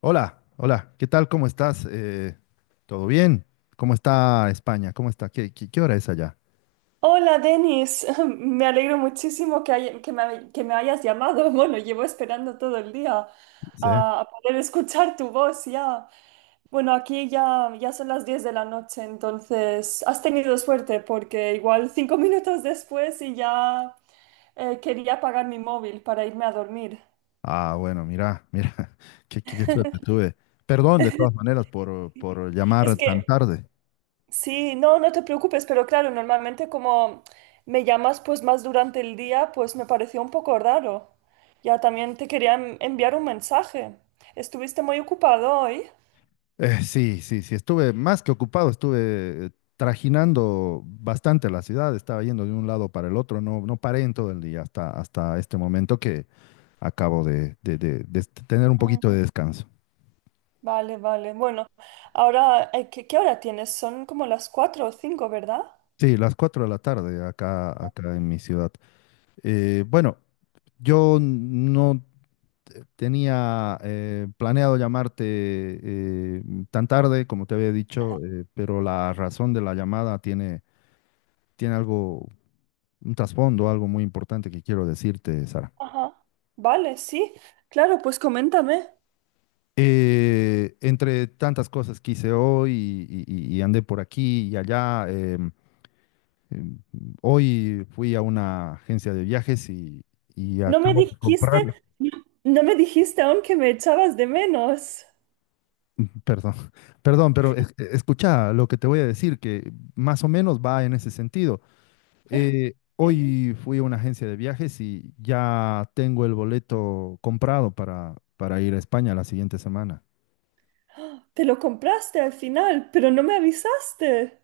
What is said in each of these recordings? Hola, hola, ¿qué tal? ¿Cómo estás? ¿Todo bien? ¿Cómo está España? ¿Cómo está? ¿Qué hora es allá? Hola, Denis. Me alegro muchísimo que, haya- que, me, hay- que me hayas llamado. Bueno, llevo esperando todo el día ¿Sí? a poder escuchar tu voz ya. Bueno, aquí ya son las 10 de la noche, entonces has tenido suerte porque igual 5 minutos después y ya quería apagar mi móvil para irme a dormir. Ah, bueno, mira, mira, qué suerte tuve. Perdón, de todas maneras, por llamar Es tan que tarde. sí, no te preocupes, pero claro, normalmente como me llamas pues más durante el día, pues me pareció un poco raro. Ya también te quería enviar un mensaje. ¿Estuviste muy ocupado hoy? Sí, sí, sí, estuve más que ocupado, estuve trajinando bastante la ciudad, estaba yendo de un lado para el otro, no paré en todo el día hasta este momento que acabo de tener un Mm. poquito de descanso. Vale, vale. Bueno, ahora, qué hora tienes? Son como las 4 o 5, ¿verdad? Sí, las 4 de la tarde acá, acá en mi ciudad. Bueno, yo no tenía planeado llamarte eh, tan tarde, como te había dicho, pero la razón de la llamada tiene algo, un trasfondo, algo muy importante que quiero decirte, Sara. Ajá. Vale, sí. Claro, pues coméntame. Entre tantas cosas que hice hoy y andé por aquí y allá, em, hoy fui a una agencia de viajes y No me acabo de dijiste, comprar. no me dijiste aún que me echabas de menos. Perdón, perdón, pero escucha lo que te voy a decir, que más o menos va en ese sentido. Sí. Hoy fui a una agencia de viajes y ya tengo el boleto comprado para ir a España la siguiente semana. Te lo compraste al final, pero no me avisaste.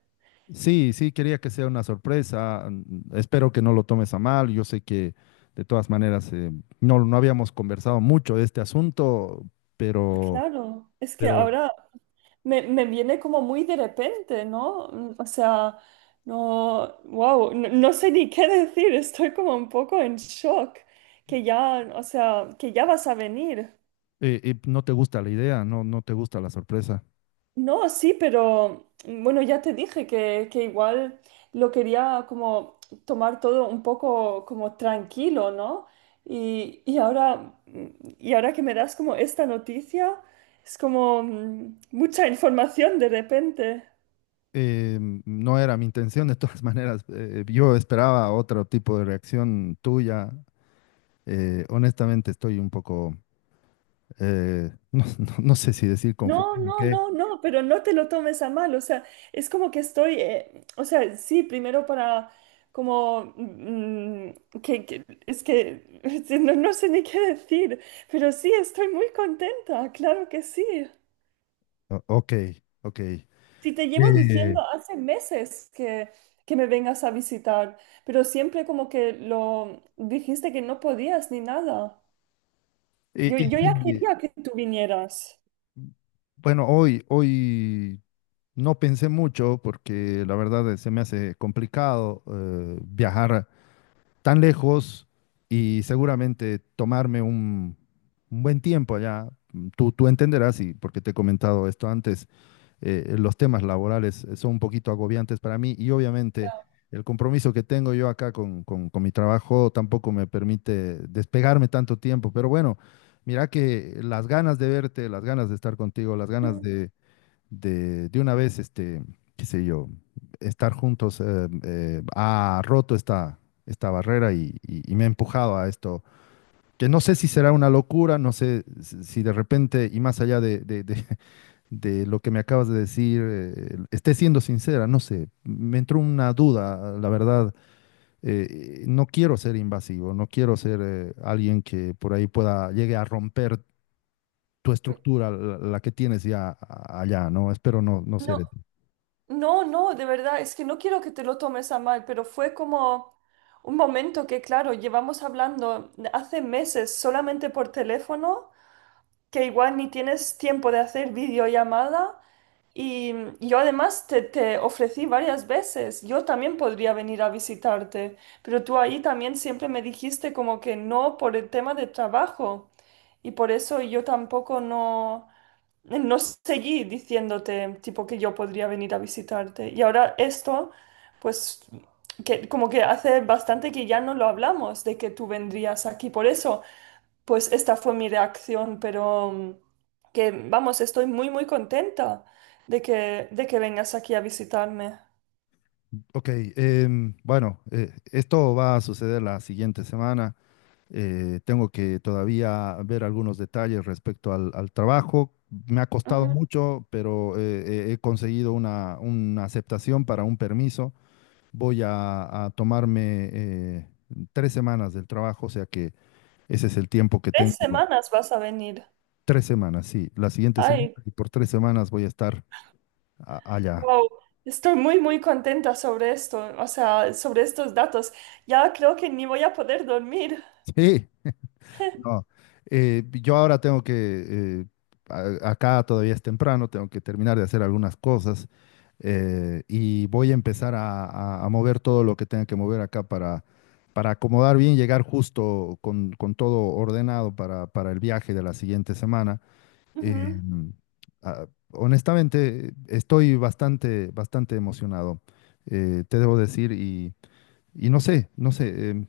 Sí, sí, quería que sea una sorpresa. Espero que no lo tomes a mal. Yo sé que de todas maneras no habíamos conversado mucho de este asunto, pero, Claro, es que pero ahora me viene como muy de repente, ¿no? O sea, no, wow, no sé ni qué decir, estoy como un poco en shock, que ya, o sea, que ya vas a venir. No te gusta la idea, no te gusta la sorpresa. No, sí, pero bueno, ya te dije que igual lo quería como tomar todo un poco como tranquilo, ¿no? Y ahora, mm, y ahora que me das como esta noticia, es como mucha información de repente. eh, no era mi intención, de todas maneras, yo esperaba otro tipo de reacción tuya. Honestamente, estoy un poco, no sé si decir No, confundido. no, ¿Qué? no, no, pero no te lo tomes a mal, o sea, es como que estoy, o sea, sí, primero para como, es que no sé ni qué decir, pero sí, estoy muy contenta, claro que sí. Ok, ok. Si te llevo Eh, diciendo hace meses que me vengas a visitar, pero siempre como que lo dijiste que no podías ni nada. y- Yo, y yo ya sí, quería que tú vinieras. bueno, hoy no pensé mucho porque la verdad se me hace complicado viajar tan lejos y seguramente tomarme un buen tiempo allá. Tú entenderás, y porque te he comentado esto antes, los temas laborales son un poquito agobiantes para mí y obviamente Ya. el compromiso que tengo yo acá con mi trabajo tampoco me permite despegarme tanto tiempo, pero bueno, mira que las ganas de verte, las ganas de estar contigo, las ganas Mm, de una vez, qué sé yo, estar juntos ha roto esta barrera y me ha empujado a esto, que no sé si será una locura, no sé si de repente, y más allá de lo que me acabas de decir, esté siendo sincera, no sé, me entró una duda, la verdad, no quiero ser invasivo, no quiero ser alguien que por ahí pueda, llegue a romper tu mm. estructura, la que tienes ya allá, ¿no? Espero no No, ser. no, no, de verdad, es que no quiero que te lo tomes a mal, pero fue como un momento que, claro, llevamos hablando hace meses solamente por teléfono, que igual ni tienes tiempo de hacer videollamada y y yo además te ofrecí varias veces, yo también podría venir a visitarte, pero tú ahí también siempre me dijiste como que no por el tema de trabajo y por eso yo tampoco no seguí diciéndote tipo que yo podría venir a visitarte. Y ahora esto, pues que como que hace bastante que ya no lo hablamos de que tú vendrías aquí. Por eso, pues esta fue mi reacción, pero que vamos, estoy muy muy contenta de que vengas aquí a visitarme. Ok. Bueno, esto va a suceder la siguiente semana. Tengo que todavía ver algunos detalles respecto al trabajo. Me ha costado Ujú. mucho, pero he conseguido una aceptación para un permiso. Voy a tomarme tres semanas del trabajo, o sea que ese es el tiempo que Tres tengo. semanas vas a venir. Tres semanas, sí. La siguiente semana Ay, y por tres semanas voy a estar allá. wow. Estoy muy, muy contenta sobre esto, o sea, sobre estos datos. Ya creo que ni voy a poder dormir. Sí. No, yo ahora tengo que. eh, Acá todavía es temprano, tengo que terminar de hacer algunas cosas y voy a empezar a mover todo lo que tenga que mover acá para acomodar bien, llegar justo con todo ordenado para el viaje de la siguiente semana. Ujú. Em, ah, honestamente, estoy bastante, bastante emocionado, te debo decir, y no sé, no sé.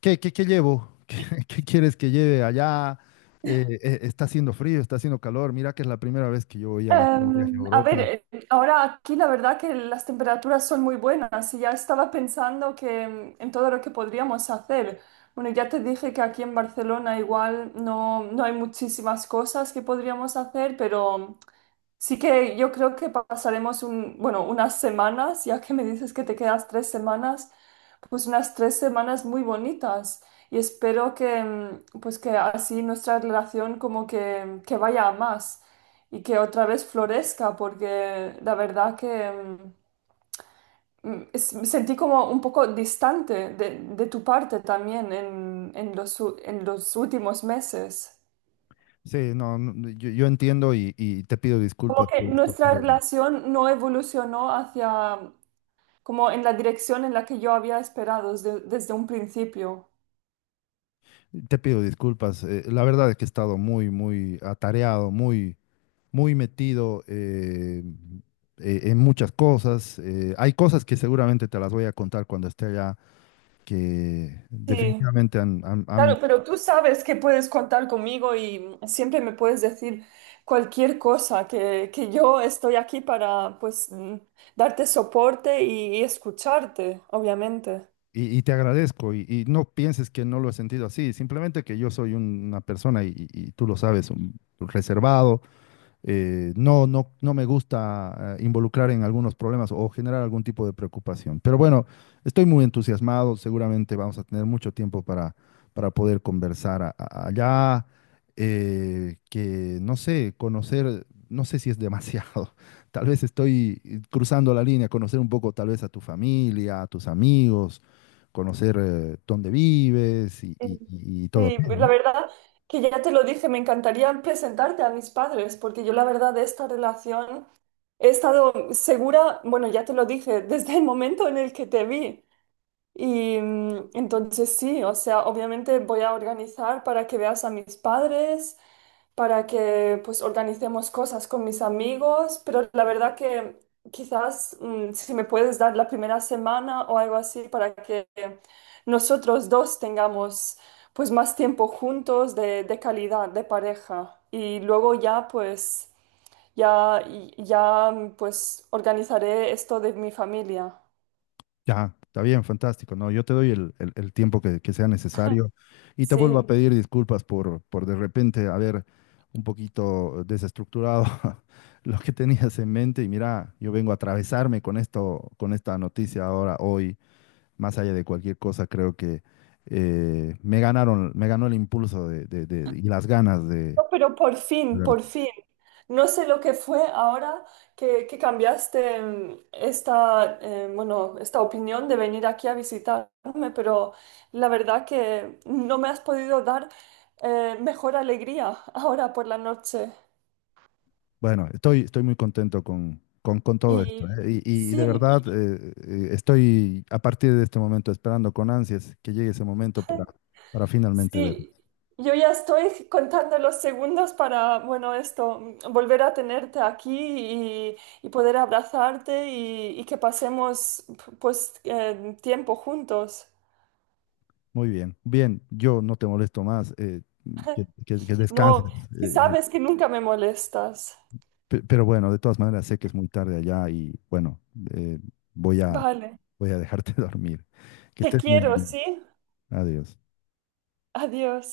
¿Qué llevo? ¿Qué quieres que lleve allá? Está haciendo frío, está haciendo calor. Mira que es la primera vez que yo voy a un viaje a A ver, Europa. Ahora aquí la verdad que las temperaturas son muy buenas y ya estaba pensando que en todo lo que podríamos hacer. Bueno, ya te dije que aquí en Barcelona igual no hay muchísimas cosas que podríamos hacer, pero sí que yo creo que pasaremos un, bueno, unas semanas, ya que me dices que te quedas 3 semanas, pues unas 3 semanas muy bonitas y espero que, pues que así nuestra relación como que vaya a más y que otra vez florezca, porque la verdad que me sentí como un poco distante de tu parte también en los, en los últimos meses. Sí, no, no, no, yo entiendo y te pido Como disculpas que por esto, nuestra pero relación no evolucionó hacia como en la dirección en la que yo había esperado desde un principio. te pido disculpas. La verdad es que he estado muy, muy atareado, muy, muy metido en muchas cosas. Hay cosas que seguramente te las voy a contar cuando esté allá, que Sí, definitivamente han. claro, pero tú sabes que puedes contar conmigo y siempre me puedes decir cualquier cosa, que yo estoy aquí para, pues, darte soporte y escucharte, obviamente. Y te agradezco y no pienses que no lo he sentido así, simplemente que yo soy una persona y tú lo sabes, reservado, no me gusta involucrar en algunos problemas o generar algún tipo de preocupación. Pero bueno, estoy muy entusiasmado, seguramente vamos a tener mucho tiempo para poder conversar allá, que no sé, conocer, no sé si es demasiado, tal vez estoy cruzando la línea, conocer un poco tal vez a tu familia, a tus amigos, conocer dónde vives y, y- Sí. y- y todo Sí, aquello, la ¿no? verdad que ya te lo dije, me encantaría presentarte a mis padres, porque yo la verdad de esta relación he estado segura, bueno, ya te lo dije, desde el momento en el que te vi. Y entonces sí, o sea, obviamente voy a organizar para que veas a mis padres, para que pues organicemos cosas con mis amigos, pero la verdad que quizás si me puedes dar la primera semana o algo así para que nosotros dos tengamos pues más tiempo juntos de calidad, de pareja. Y luego ya pues ya, ya pues organizaré esto de mi familia. Ya, está bien, fantástico. No, yo te doy el tiempo que sea necesario y te vuelvo a, sí, Sí. pedir disculpas por de repente haber un poquito desestructurado lo que tenías en mente. Y mira, yo vengo a atravesarme con esto, con esta noticia ahora, hoy, más allá de cualquier cosa, creo que me ganaron, me ganó el impulso y las ganas de. No, pero por fin, por fin. No sé lo que fue ahora que cambiaste esta, bueno, esta opinión de venir aquí a visitarme, pero la verdad que no me has podido dar mejor alegría ahora por la noche. Bueno, estoy muy contento con todo esto, Y ¿eh? Y de sí. verdad estoy a partir de este momento esperando con ansias que llegue ese momento para finalmente ver. Sí, yo ya estoy contando los segundos para, bueno, esto, volver a tenerte aquí y poder abrazarte y que pasemos, pues, tiempo juntos. Muy bien, bien, yo no te molesto más, que descanses, No, que eh, eh, sabes que nunca me molestas. Pero bueno, de todas maneras sé que es muy tarde allá y bueno, eh, voy a, Vale, voy a dejarte dormir. Que te estés muy quiero, bien. ¿sí? Adiós. Adiós.